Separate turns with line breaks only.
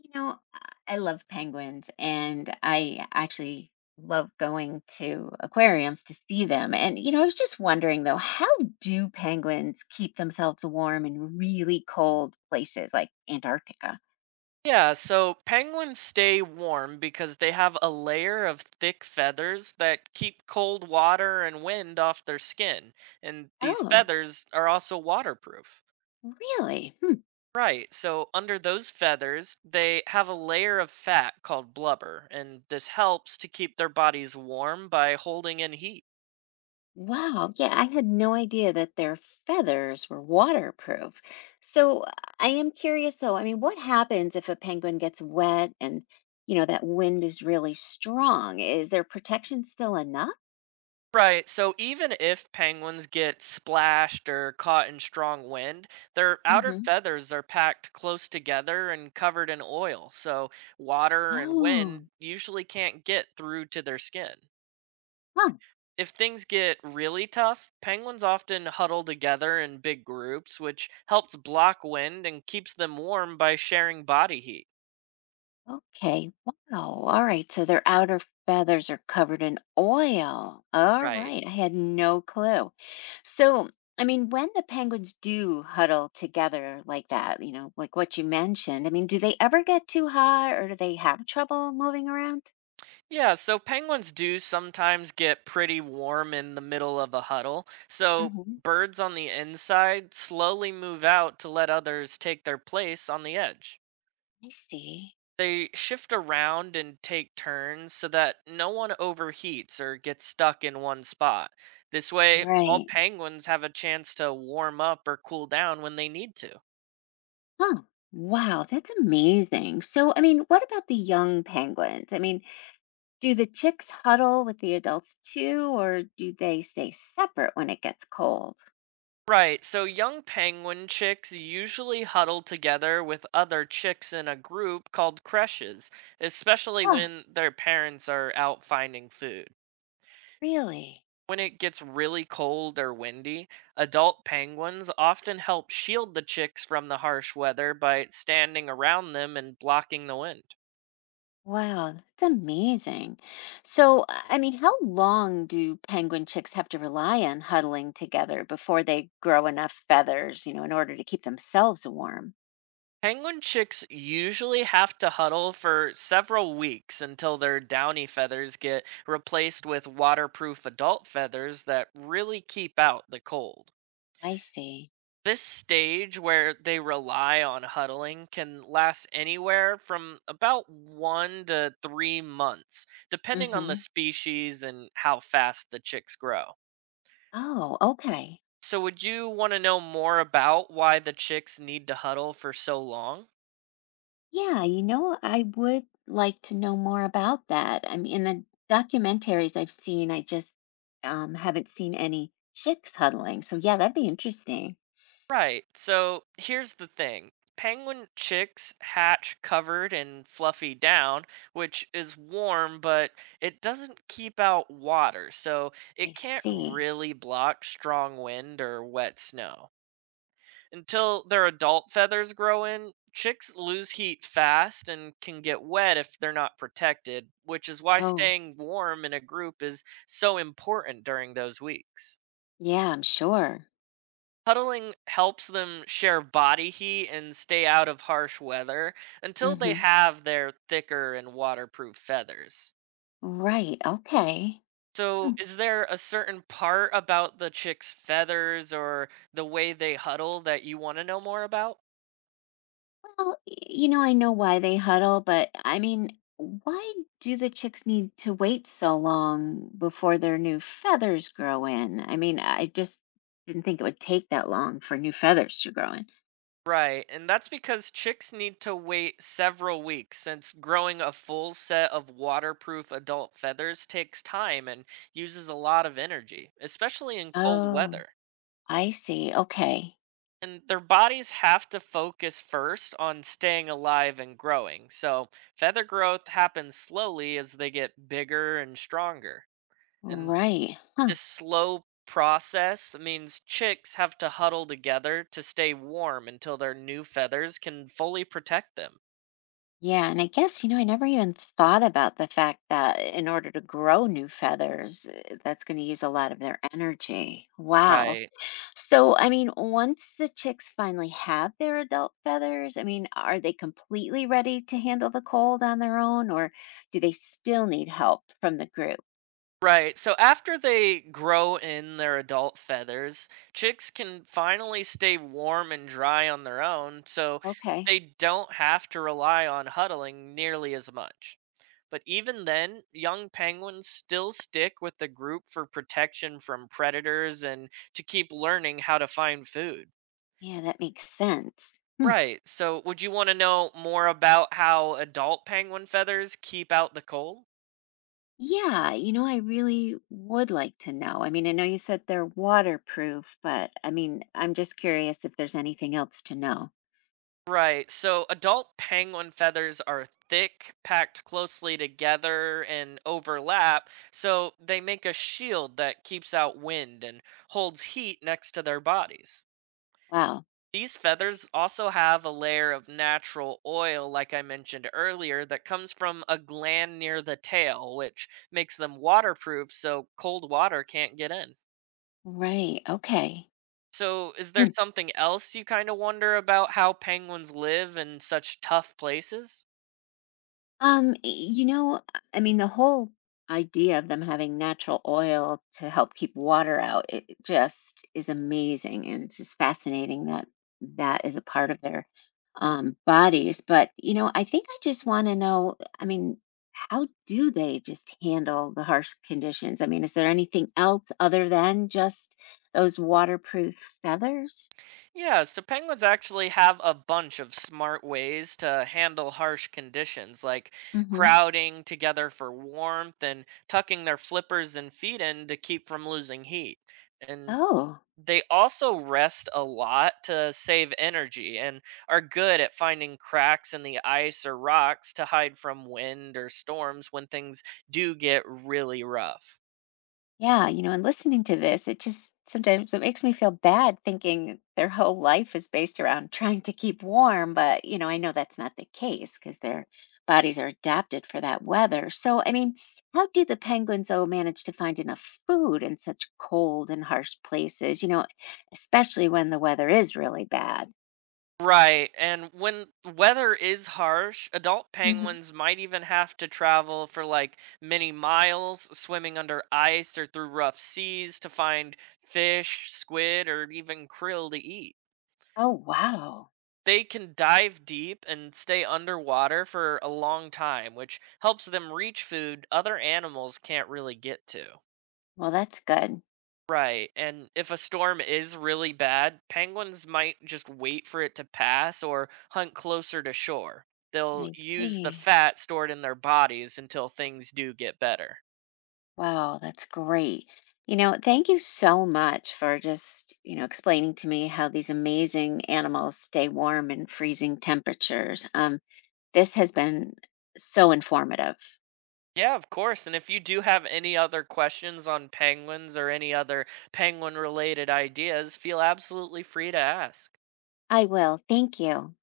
You know, I love penguins and I actually love going to aquariums to see them. And, you know, I was just wondering though, how do penguins keep themselves warm in really cold places like Antarctica?
Yeah, so penguins stay warm because they have a layer of thick feathers that keep cold water and wind off their skin. And these
Oh,
feathers are also waterproof.
really? Hmm.
Right, so under those feathers, they have a layer of fat called blubber, and this helps to keep their bodies warm by holding in heat.
Wow. Yeah, I had no idea that their feathers were waterproof. So I am curious though, I mean, what happens if a penguin gets wet and, that wind is really strong? Is their protection still enough?
Right, so even if penguins get splashed or caught in strong wind, their outer
hmm
feathers are packed close together and covered in oil, so water and
Oh,
wind usually can't get through to their skin.
huh.
If things get really tough, penguins often huddle together in big groups, which helps block wind and keeps them warm by sharing body heat.
Okay. Wow. All right. So their outer feathers are covered in oil. All
Right.
right. I had no clue. So, I mean, when the penguins do huddle together like that, you know, like what you mentioned, I mean, do they ever get too hot or do they have trouble moving around?
Yeah, so penguins do sometimes get pretty warm in the middle of a huddle. So
hmm
birds on the inside slowly move out to let others take their place on the edge.
I see.
They shift around and take turns so that no one overheats or gets stuck in one spot. This way, all
Right.
penguins have a chance to warm up or cool down when they need to.
Huh. Wow, that's amazing. So, I mean, what about the young penguins? I mean, do the chicks huddle with the adults too, or do they stay separate when it gets cold?
Right, so young penguin chicks usually huddle together with other chicks in a group called creches, especially
Huh.
when their parents are out finding food.
Really?
When it gets really cold or windy, adult penguins often help shield the chicks from the harsh weather by standing around them and blocking the wind.
Wow, that's amazing. So, I mean, how long do penguin chicks have to rely on huddling together before they grow enough feathers, you know, in order to keep themselves warm?
Penguin chicks usually have to huddle for several weeks until their downy feathers get replaced with waterproof adult feathers that really keep out the cold.
I see.
This stage where they rely on huddling can last anywhere from about 1 to 3 months, depending on the
Mm-hmm.
species and how fast the chicks grow.
Oh, okay.
So, would you want to know more about why the chicks need to huddle for so long?
Yeah, you know, I would like to know more about that. I mean, in the documentaries I've seen, I just haven't seen any chicks huddling. So, yeah, that'd be interesting.
Right. So here's the thing. Penguin chicks hatch covered in fluffy down, which is warm, but it doesn't keep out water, so
I
it can't
see.
really block strong wind or wet snow. Until their adult feathers grow in, chicks lose heat fast and can get wet if they're not protected, which is why
Oh,
staying warm in a group is so important during those weeks.
yeah, I'm sure.
Huddling helps them share body heat and stay out of harsh weather until they
Hmm.
have their thicker and waterproof feathers.
Right. Okay.
So,
Mm.
is there a certain part about the chick's feathers or the way they huddle that you want to know more about?
Well, you know, I know why they huddle, but I mean, why do the chicks need to wait so long before their new feathers grow in? I mean, I just didn't think it would take that long for new feathers to grow in.
Right, and that's because chicks need to wait several weeks since growing a full set of waterproof adult feathers takes time and uses a lot of energy, especially in cold
Oh,
weather.
I see. Okay.
And their bodies have to focus first on staying alive and growing. So, feather growth happens slowly as they get bigger and stronger. And
Right. Huh.
this slow process means chicks have to huddle together to stay warm until their new feathers can fully protect them.
Yeah. And I guess, you know, I never even thought about the fact that in order to grow new feathers, that's going to use a lot of their energy. Wow.
Right.
So, I mean, once the chicks finally have their adult feathers, I mean, are they completely ready to handle the cold on their own, or do they still need help from the group?
Right. So after they grow in their adult feathers, chicks can finally stay warm and dry on their own, so
Okay.
they don't have to rely on huddling nearly as much. But even then, young penguins still stick with the group for protection from predators and to keep learning how to find food.
Yeah, that makes sense. Hmm.
Right. So would you want to know more about how adult penguin feathers keep out the cold?
Yeah, you know, I really would like to know. I mean, I know you said they're waterproof, but I mean, I'm just curious if there's anything else to know.
Right. So adult penguin feathers are thick, packed closely together, and overlap, so they make a shield that keeps out wind and holds heat next to their bodies.
Wow.
These feathers also have a layer of natural oil, like I mentioned earlier, that comes from a gland near the tail, which makes them waterproof so cold water can't get in.
Right. Okay.
So, is there something else you kind of wonder about how penguins live in such tough places?
You know, I mean, the whole idea of them having natural oil to help keep water out, it just is amazing. And it's just fascinating that that is a part of their bodies. But, you know, I think I just want to know, I mean, how do they just handle the harsh conditions? I mean, is there anything else other than just those waterproof feathers?
Yeah, so penguins actually have a bunch of smart ways to handle harsh conditions, like
Mm-hmm.
crowding together for warmth and tucking their flippers and feet in to keep from losing heat. And
Oh.
they also rest a lot to save energy and are good at finding cracks in the ice or rocks to hide from wind or storms when things do get really rough.
Yeah, you know, and listening to this, it just sometimes it makes me feel bad thinking their whole life is based around trying to keep warm, but you know, I know that's not the case because their bodies are adapted for that weather. So, I mean, how do the penguins though manage to find enough food in such cold and harsh places, you know, especially when the weather is really bad?
Right, and when weather is harsh, adult
hmm
penguins might even have to travel for like many miles, swimming under ice or through rough seas to find fish, squid, or even krill to eat.
Oh, wow.
They can dive deep and stay underwater for a long time, which helps them reach food other animals can't really get to.
Well, that's good.
Right, and if a storm is really bad, penguins might just wait for it to pass or hunt closer to shore. They'll
I
use the
see.
fat stored in their bodies until things do get better.
Wow, that's great. You know, thank you so much for just, you know, explaining to me how these amazing animals stay warm in freezing temperatures. This has been so informative.
Yeah, of course. And if you do have any other questions on penguins or any other penguin related ideas, feel absolutely free to ask.
I will. Thank you.